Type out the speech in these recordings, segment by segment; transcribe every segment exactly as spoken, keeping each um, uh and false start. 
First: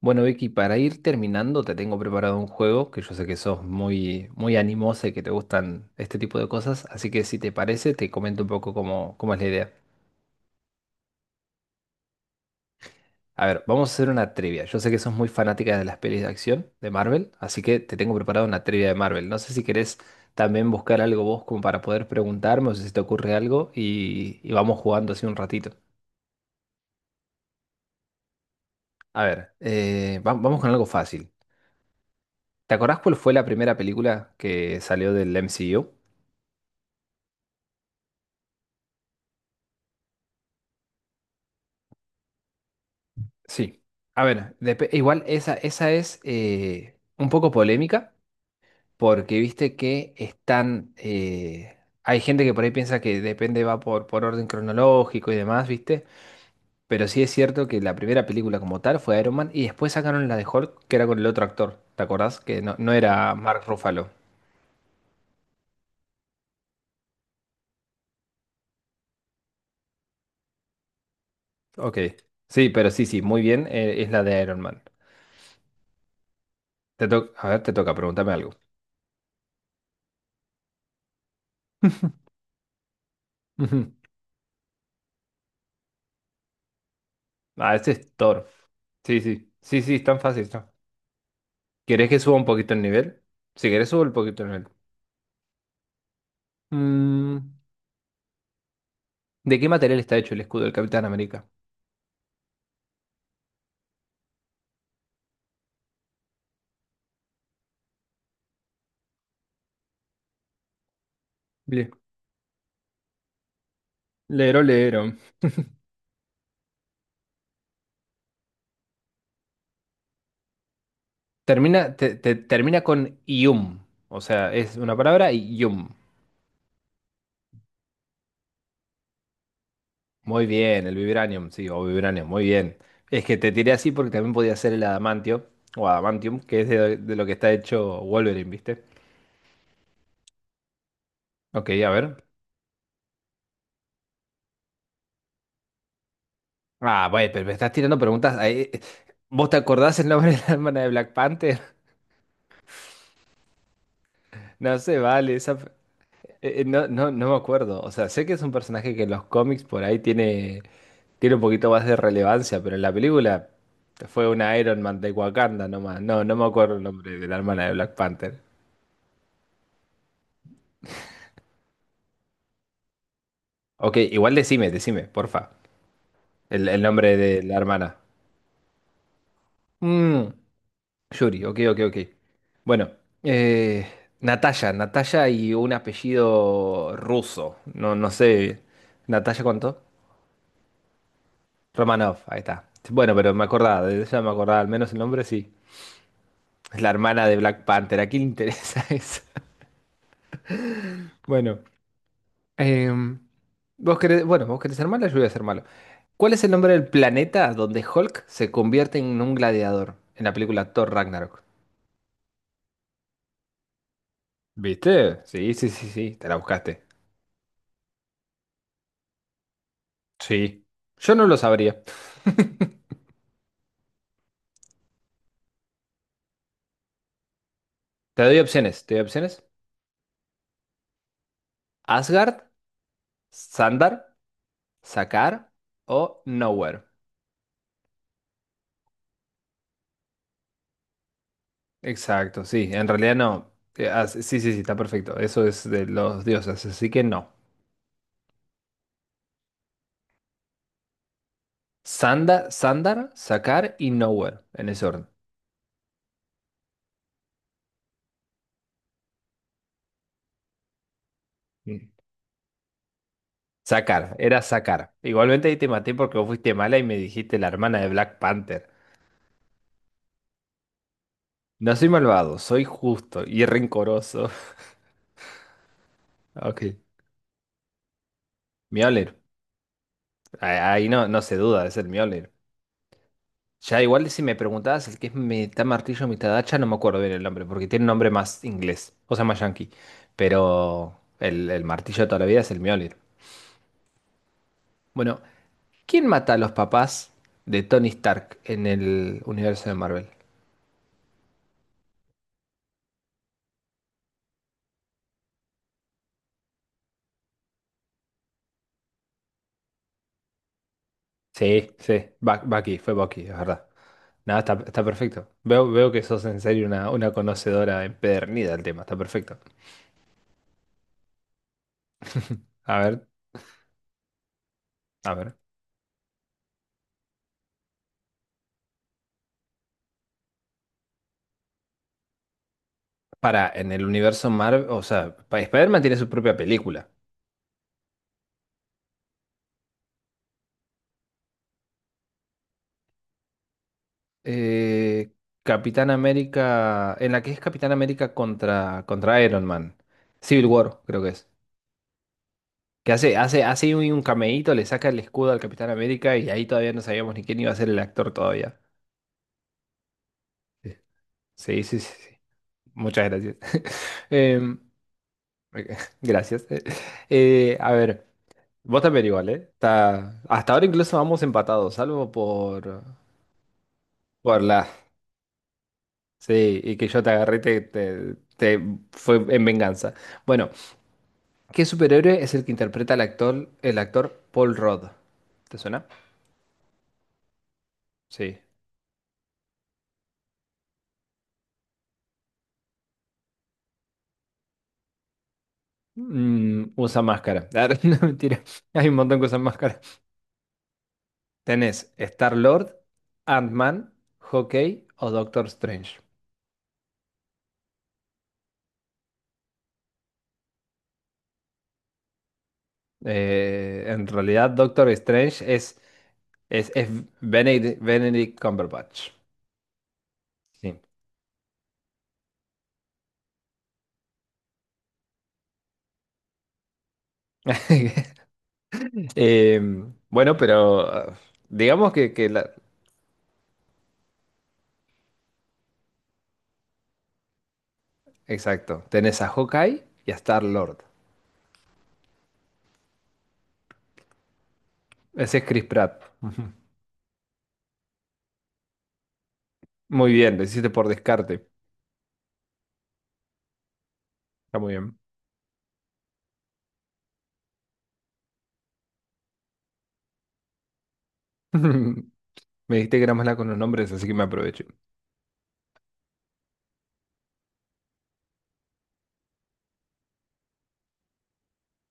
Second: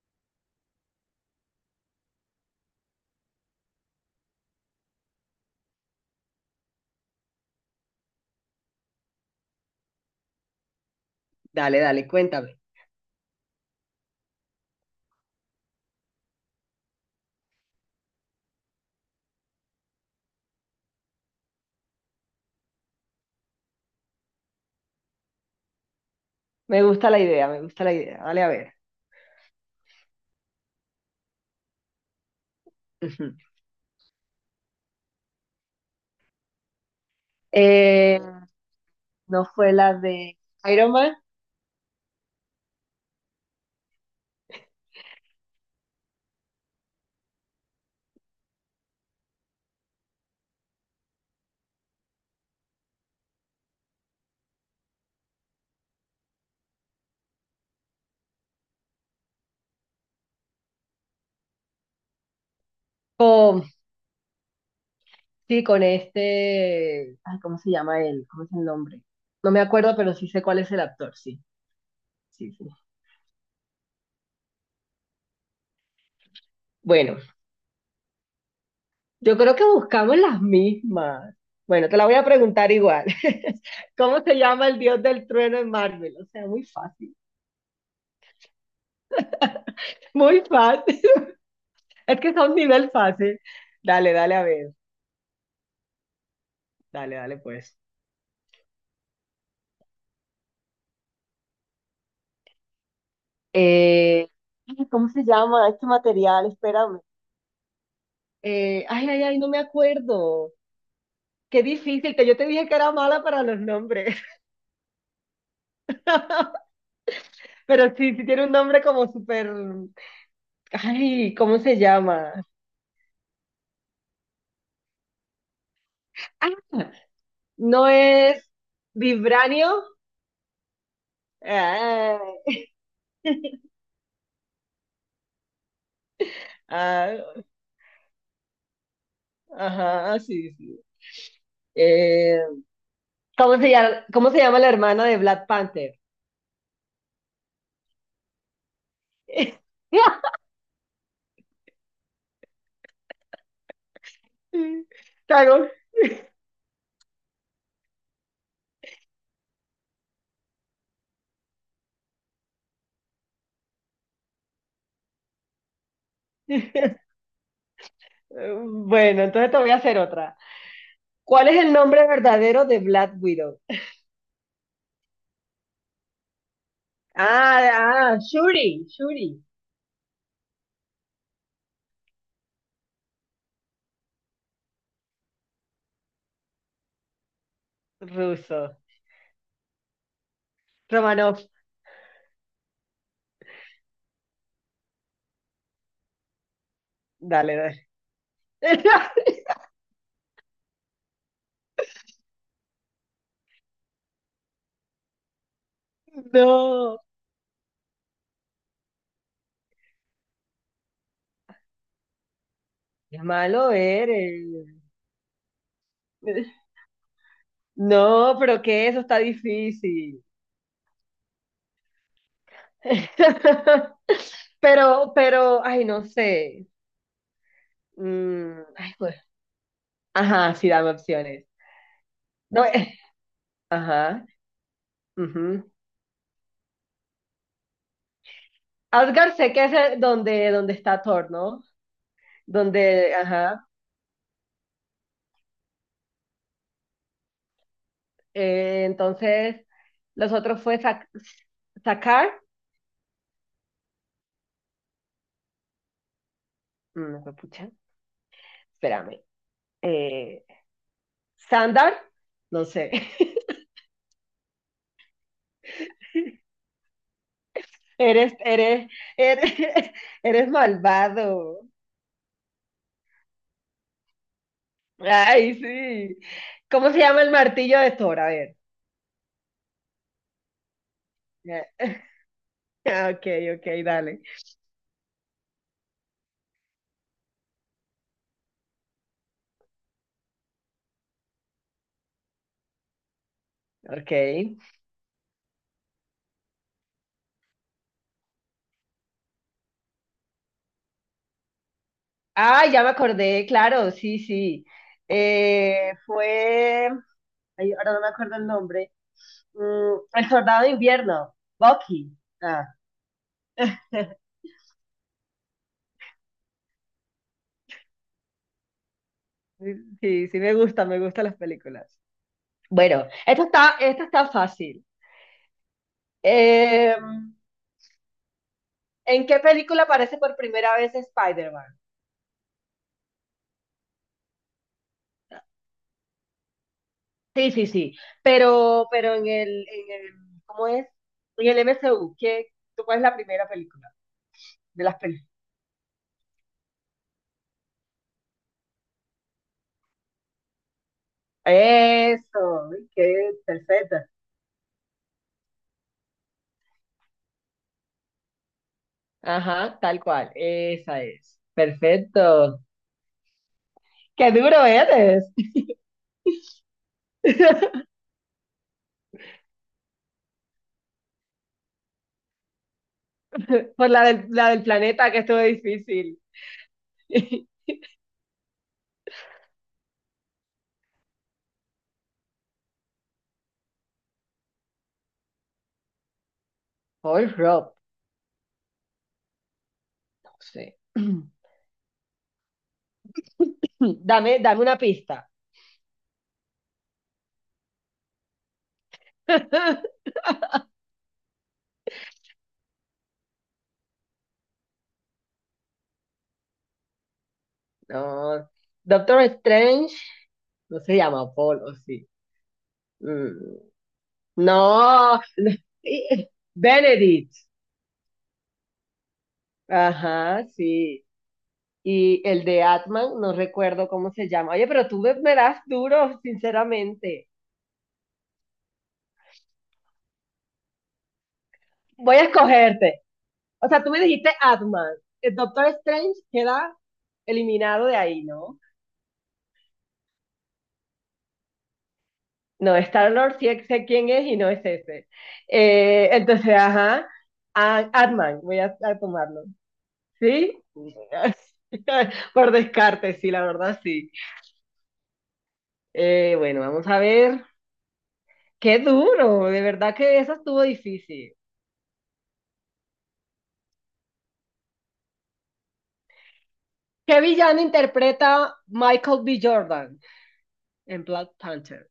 Bueno, Vicky, para ir terminando, te tengo preparado un juego que yo sé que sos muy, muy animosa y que te gustan este tipo de cosas, así que si te parece, te comento un poco cómo, cómo es la idea. Dale, dale, cuéntame. A ver, vamos a hacer una trivia. Yo sé que sos muy fanática de las pelis de acción de Marvel, así que te tengo preparado una trivia de Marvel. No sé si querés también buscar algo vos como para poder preguntarme o si se te ocurre algo y, y vamos jugando así un ratito. Me gusta la idea, me gusta la idea. Dale a ver. A ver, eh, va- vamos con algo fácil. ¿Te acordás cuál fue Ujú. la primera película que salió del M C U? Eh, no fue la de Iron Man Sí. A ver, dep- igual esa, esa es eh, un poco polémica porque viste que están... eh, Hay gente que por ahí piensa que depende, va por, por orden cronológico y demás, ¿viste? Pero sí es cierto que la primera película como tal fue Iron Man y después sacaron la de Hulk que era con el otro actor, ¿te acordás? Que no, no era Mark con, Ruffalo. sí, con este, ay, ¿cómo se llama él? ¿Cómo es el nombre? No me acuerdo, pero sí sé cuál es el actor, sí, Ok. sí, sí. Sí, pero sí, sí, muy bien, eh, es la de Iron Man. Te Bueno, to- A ver, te toca, pregúntame algo. yo creo que buscamos las mismas. Bueno, te la voy a preguntar igual. Ujú. ¿Cómo se llama el dios del trueno en Marvel? O sea, muy fácil, Ah, este es Thor. Sí, sí, sí, sí, es tan muy fácil, ¿no? fácil. ¿Querés que Es que suba un son poquito el nivel nivel? fácil. Si querés, subo un Dale, dale poquito a el ver. nivel. Dale, dale, Mm, pues. ¿de qué material está hecho el escudo del Capitán América? Eh, ay, ¿cómo se llama este material? Espérame. Eh, ay, ay, ay, no me acuerdo. Qué Le- difícil, que yo te dije que era mala para los nombres. Lero, lero. Pero sí, sí tiene un nombre como súper... Ay, ¿cómo se Termina, te- te- llama? termina con ium. O sea, es una palabra y ium. Ah, no es vibranio. Muy bien, el vibranium, sí, o Ah, vibranium, muy bien. Es que te tiré así porque también podía ser el adamantio, o adamantium, que es de, de ah, lo que está hecho Wolverine, ¿viste? ajá, sí, sí. Ok, a ver. Eh, ¿cómo se llama, cómo se llama la hermana de Black Panther? Ah, bueno, pero me estás tirando preguntas ahí. ¿Vos te acordás el nombre de la hermana de Black Panther? No se vale, esa. Claro. Eh, eh, no, no, no me acuerdo. O sea, sé que es un personaje que en los cómics por ahí tiene, tiene un poquito más de relevancia, pero en la película fue una Iron Man de Wakanda nomás. No, no me acuerdo el nombre de la hermana de Black Panther. Bueno, entonces te voy a hacer otra. ¿Cuál es el nombre verdadero de Black Widow? Ok, igual decime, decime, porfa. El, el nombre de la hermana. Ah, ah, Shuri, Shuri. Mm, Yuri, ok, ok, ok. Bueno, eh, Natalia, Natalia y un apellido ruso. No, no sé. Ruso. ¿Natalia cuánto? Romanov. Romanov, ahí está. Bueno, pero me acordaba, de ella me acordaba al menos el nombre, sí. Es la hermana de Dale, Black dale. Panther. ¿A quién le interesa eso? Bueno, em, vos querés, bueno, vos querés ser malo, yo voy a ser malo. ¿Cuál es el nombre del No, planeta donde Hulk se convierte en un gladiador en la película Thor Ragnarok? es malo eres. ¿Viste? Sí, sí, sí, sí, te la buscaste. No, pero que eso está difícil. Sí. Yo no lo sabría. Pero, pero, ay, no sé. Te doy Mm, opciones, ay, te doy pues. opciones. Ajá, sí, dame opciones. Asgard, No, eh, Sandar, ajá. Sakaar Ujú. o Nowhere. Asgard sé que es eh, donde, donde está Thor, ¿no? Exacto, sí, en Donde, realidad no. ajá. Eh, as- Sí, sí, sí, está perfecto. Eso es de los dioses, así que no. Eh, entonces, los otros fue Zak- Zakar, Sanda, Sandar, Sakar y Nowhere, en ese orden. no fue pucha, espérame, eh, Mm. Sandar, no sé, Sakar, era Sakar. Igualmente ahí te maté porque vos fuiste mala y me dijiste la hermana de Black eres, Panther. eres, eres, eres malvado. No soy malvado, soy justo y rencoroso. Ay, sí. Ok. ¿Cómo se llama el martillo de Thor? A ver. Mjolnir. Ah, ahí no, no se duda, es el Mjolnir. Eh, ah, Ok, ok, Ya igual dale. si me preguntabas el que es mitad martillo, mitad hacha, no me acuerdo bien el nombre, porque tiene un nombre más inglés, o sea, más yankee. Pero el, el martillo de toda la vida es el Mjolnir. Ok. Bueno, ¿quién mata a los papás de Tony Stark en el universo de Marvel? Ah, ya me acordé, claro, sí, sí. Eh, fue, ay, ahora no me acuerdo el nombre. Mm, el soldado de invierno, Sí, sí, Bucky. Ba- Ah, Bucky, fue Bucky, es verdad. Nada, está, está perfecto. Veo, veo que sos en serio una, una conocedora empedernida del tema, está perfecto. sí, sí me gusta, me gustan las películas. A Bueno, ver, esta está, esta está fácil. a ver. Eh, ¿en qué película aparece por primera vez Spider-Man? Para, en el universo Marvel, o sea, pa- Spider-Man tiene su propia película. Sí, sí, sí. Pero, pero en el, en el, ¿cómo es? En el M C U, ¿qué, tú cuál es la primera película de las Eh, películas? Capitán América, en la que es Capitán América contra, contra Iron Man. Civil War, creo que es. Eso, Que hace, qué hace, hace un, un perfecta. cameíto, le saca el escudo al Capitán América y ahí todavía no sabíamos ni quién iba a ser el actor todavía. Ajá, tal cual, esa es. Sí, sí, sí, sí. sí. Perfecto. Muchas gracias. Qué Em, duro eres. gracias. Eh, a ver, vos también igual, ¿eh? Está- hasta ahora incluso vamos empatados, salvo por, Por la del, por la del la... planeta que estuvo difícil. Sí, y que yo te agarré, te, te, te- fue en venganza. Bueno, ¿qué superhéroe es el que interpreta al actor, el actor Paul Rudd? ¿Te suena? Paul Rob, Sí. no sé. Dame, dame una pista. Mm, usa máscara. Ah, no, mentira. Hay un montón que usan máscara. Tenés Star-Lord, Ant-Man, Hawkeye o Doctor Strange. No, Doctor Strange no se llama Paul, o sí. Mm, Eh, en realidad, Doctor no, Strange es, es, es Benedict. Benedict, Benedict Cumberbatch. Ajá, Sí. sí. Y el de Atman, no recuerdo cómo se llama. Oye, pero tú me, me das duro, sinceramente. Eh, bueno, pero ah, digamos que, Voy a que la- escogerte. O sea, tú me dijiste Atman. El Doctor Strange queda eliminado de ahí, ¿no? Exacto. Tenés a Hawkeye y a Star-Lord. No, Star-Lord sí sé quién es y no es ese. Ese es Chris Pratt. Eh, Ujú. entonces, ajá, a- Ant-Man, voy a, a tomarlo. Muy bien, lo ¿Sí? hiciste por descarte. Por descarte, sí, la verdad sí. Está muy bien. Eh, bueno, vamos a ver. Qué duro, de verdad que eso estuvo difícil. Me dijiste que era mala con los nombres, así que me aprovecho. ¿Qué villano interpreta Michael B. Jordan en Black Panther?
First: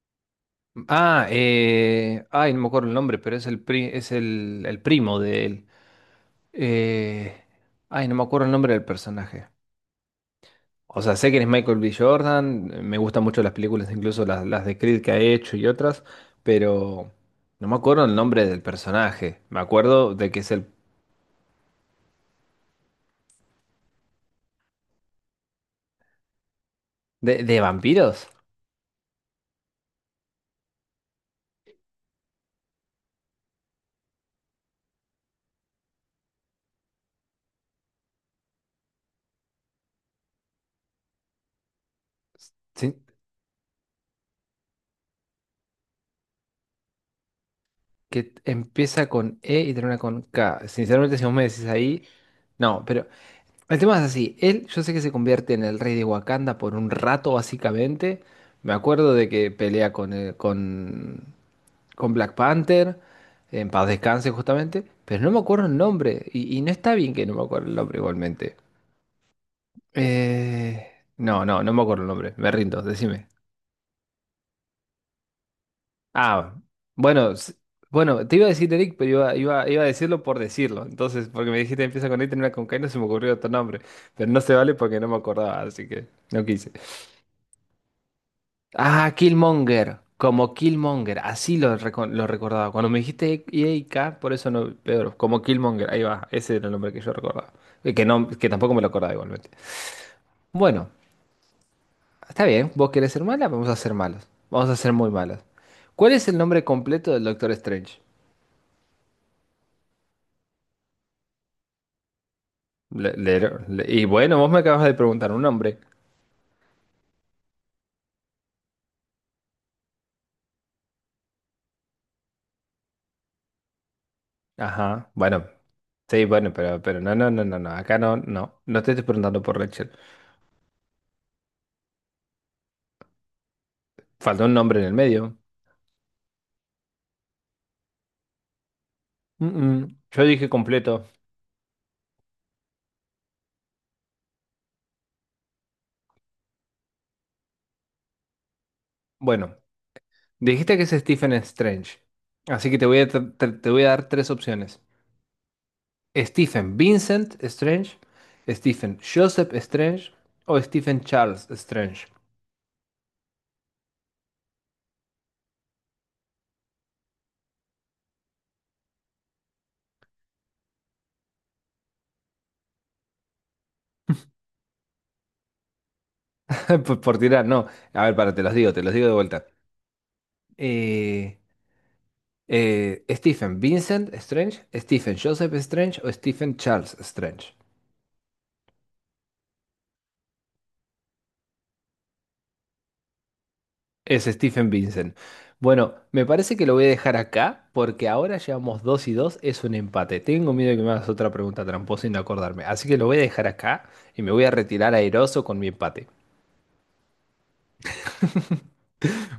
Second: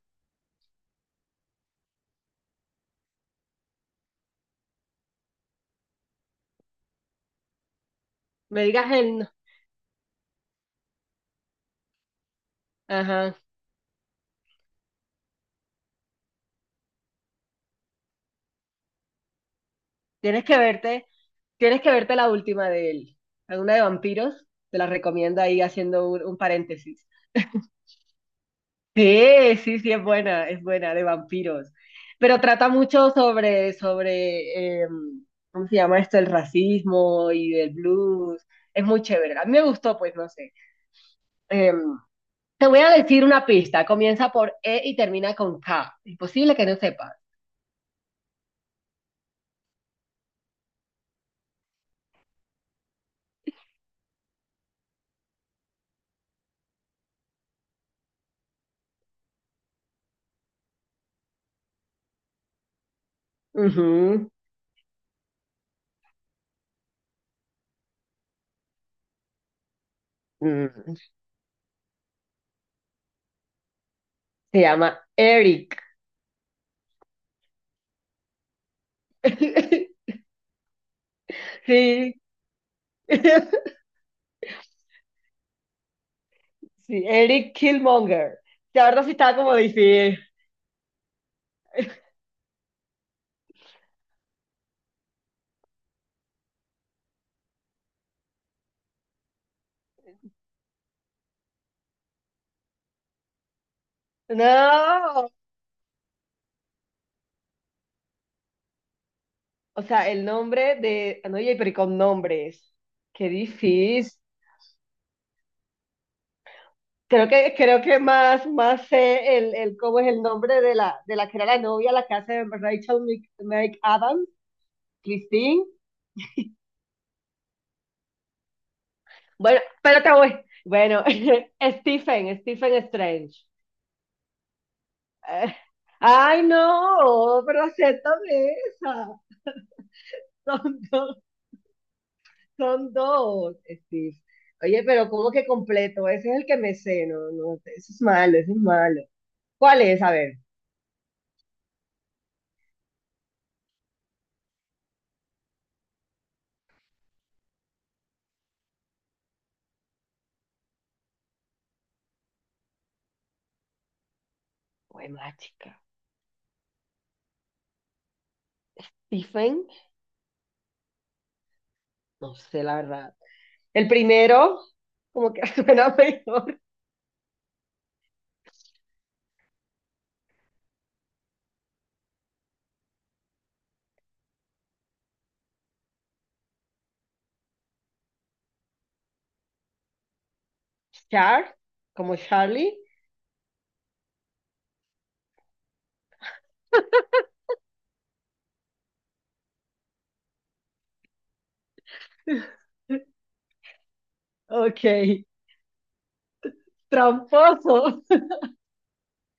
Ah, eh, ay, no me acuerdo el nombre, pero es el pri- es el, el primo de él. Eh, ay, no me acuerdo el Me nombre del digas el... personaje. O sea, sé que es Michael B. Jordan, eh, me gustan Ajá, mucho las películas, incluso las, las de Creed que ha hecho y otras, pero no me acuerdo el nombre del personaje. Me acuerdo de que tienes es que el... verte, tienes que verte la última de él. Alguna de vampiros, te la recomiendo ahí haciendo un un paréntesis. ¿De, de vampiros? Sí, sí, sí, es buena, es buena, de vampiros. Pero trata mucho sobre, sobre, em, ¿cómo se llama esto? El racismo y del blues. Es muy chévere. A mí me gustó, pues no sé. Em, te voy a Sí, decir una pista. Comienza por E y termina con K. Imposible que no sepas. que empieza con E y termina con K. Sinceramente, si vos me decís ahí, no, pero... El tema es así, él yo sé que se convierte en el rey de Wakanda por un rato básicamente. Me acuerdo de que pelea con, eh, con, con Black Panther, en paz Ujú. descanse justamente, pero no me acuerdo el nombre y, y no está bien que no me acuerdo el nombre igualmente. Eh, Mm, no, no, no me acuerdo el nombre, me rindo, decime. se llama Eric. Ah, bueno, s- bueno, te iba a decir Eric, pero iba, iba, iba a decirlo por decirlo. Entonces, porque me dijiste empieza Sí. con E y termina con K, y no se me ocurrió otro nombre, pero no se vale porque no me acordaba, así que no quise. Sí, Eric Killmonger. La verdad sí Ah, estaba como Killmonger, difícil. como Killmonger, así lo, reco- lo recordaba. Cuando me dijiste E A K, por eso no, Pedro, como Killmonger, ahí va, ese era el nombre que yo recordaba. Y que, no, que tampoco me lo acordaba igualmente. Bueno, está bien, vos querés ser mala, vamos a ser malos, vamos a ser muy No. malos. ¿Cuál es el nombre completo del Doctor Strange? O sea, el nombre de. Ah, no, oye pero y con nombres. Le- Qué le- le- y difícil. bueno, vos me acabas de preguntar un nombre. Creo que, creo que más, más sé el, el cómo es el nombre de la, de la que era la novia, la que hace Rachel Mc- McAdams, Ajá, bueno, Christine. sí, bueno, pero, pero no, no, no, no, no, acá no, no, no te estoy preguntando por Bueno, Rachel. pero te voy. Bueno, Stephen, Stephen Strange. Falta un nombre en el medio. Eh, Ay, no, pero acéptame esa. Mm, mm, Yo dije Son completo. dos, son dos, Steve. Oye, pero ¿cómo que completo? Ese es el que me sé, no, no, eso es malo, eso es malo. Bueno, ¿Cuál es? A ver. dijiste que es Stephen Strange. Así que te voy a, tr- tr- te voy a dar tres opciones. Stephen Vincent Strange, Stephen Joseph Strange o Stephen Charles Strange. Bueno, chica. Stephen, no sé la verdad. El primero, como que suena mejor. Por, por tirar, no. A ver, para, te los digo, te los digo de vuelta. Eh, eh, Stephen Vincent Strange, Stephen Joseph Strange o Stephen Charles Strange. Char, como Charlie. Es Stephen Vincent. Bueno, me parece que lo voy a dejar acá porque ahora llevamos dos y dos, es un empate. Tengo miedo de que me hagas otra pregunta tramposa y no acordarme. Así que lo voy a dejar acá y me voy a Ok, retirar airoso con mi empate. tramposo.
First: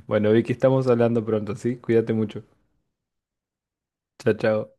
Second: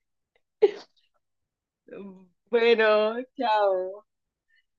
Bueno, Vicky, estamos hablando pronto, ¿sí? Cuídate mucho. Bueno, chao. Chao, chao.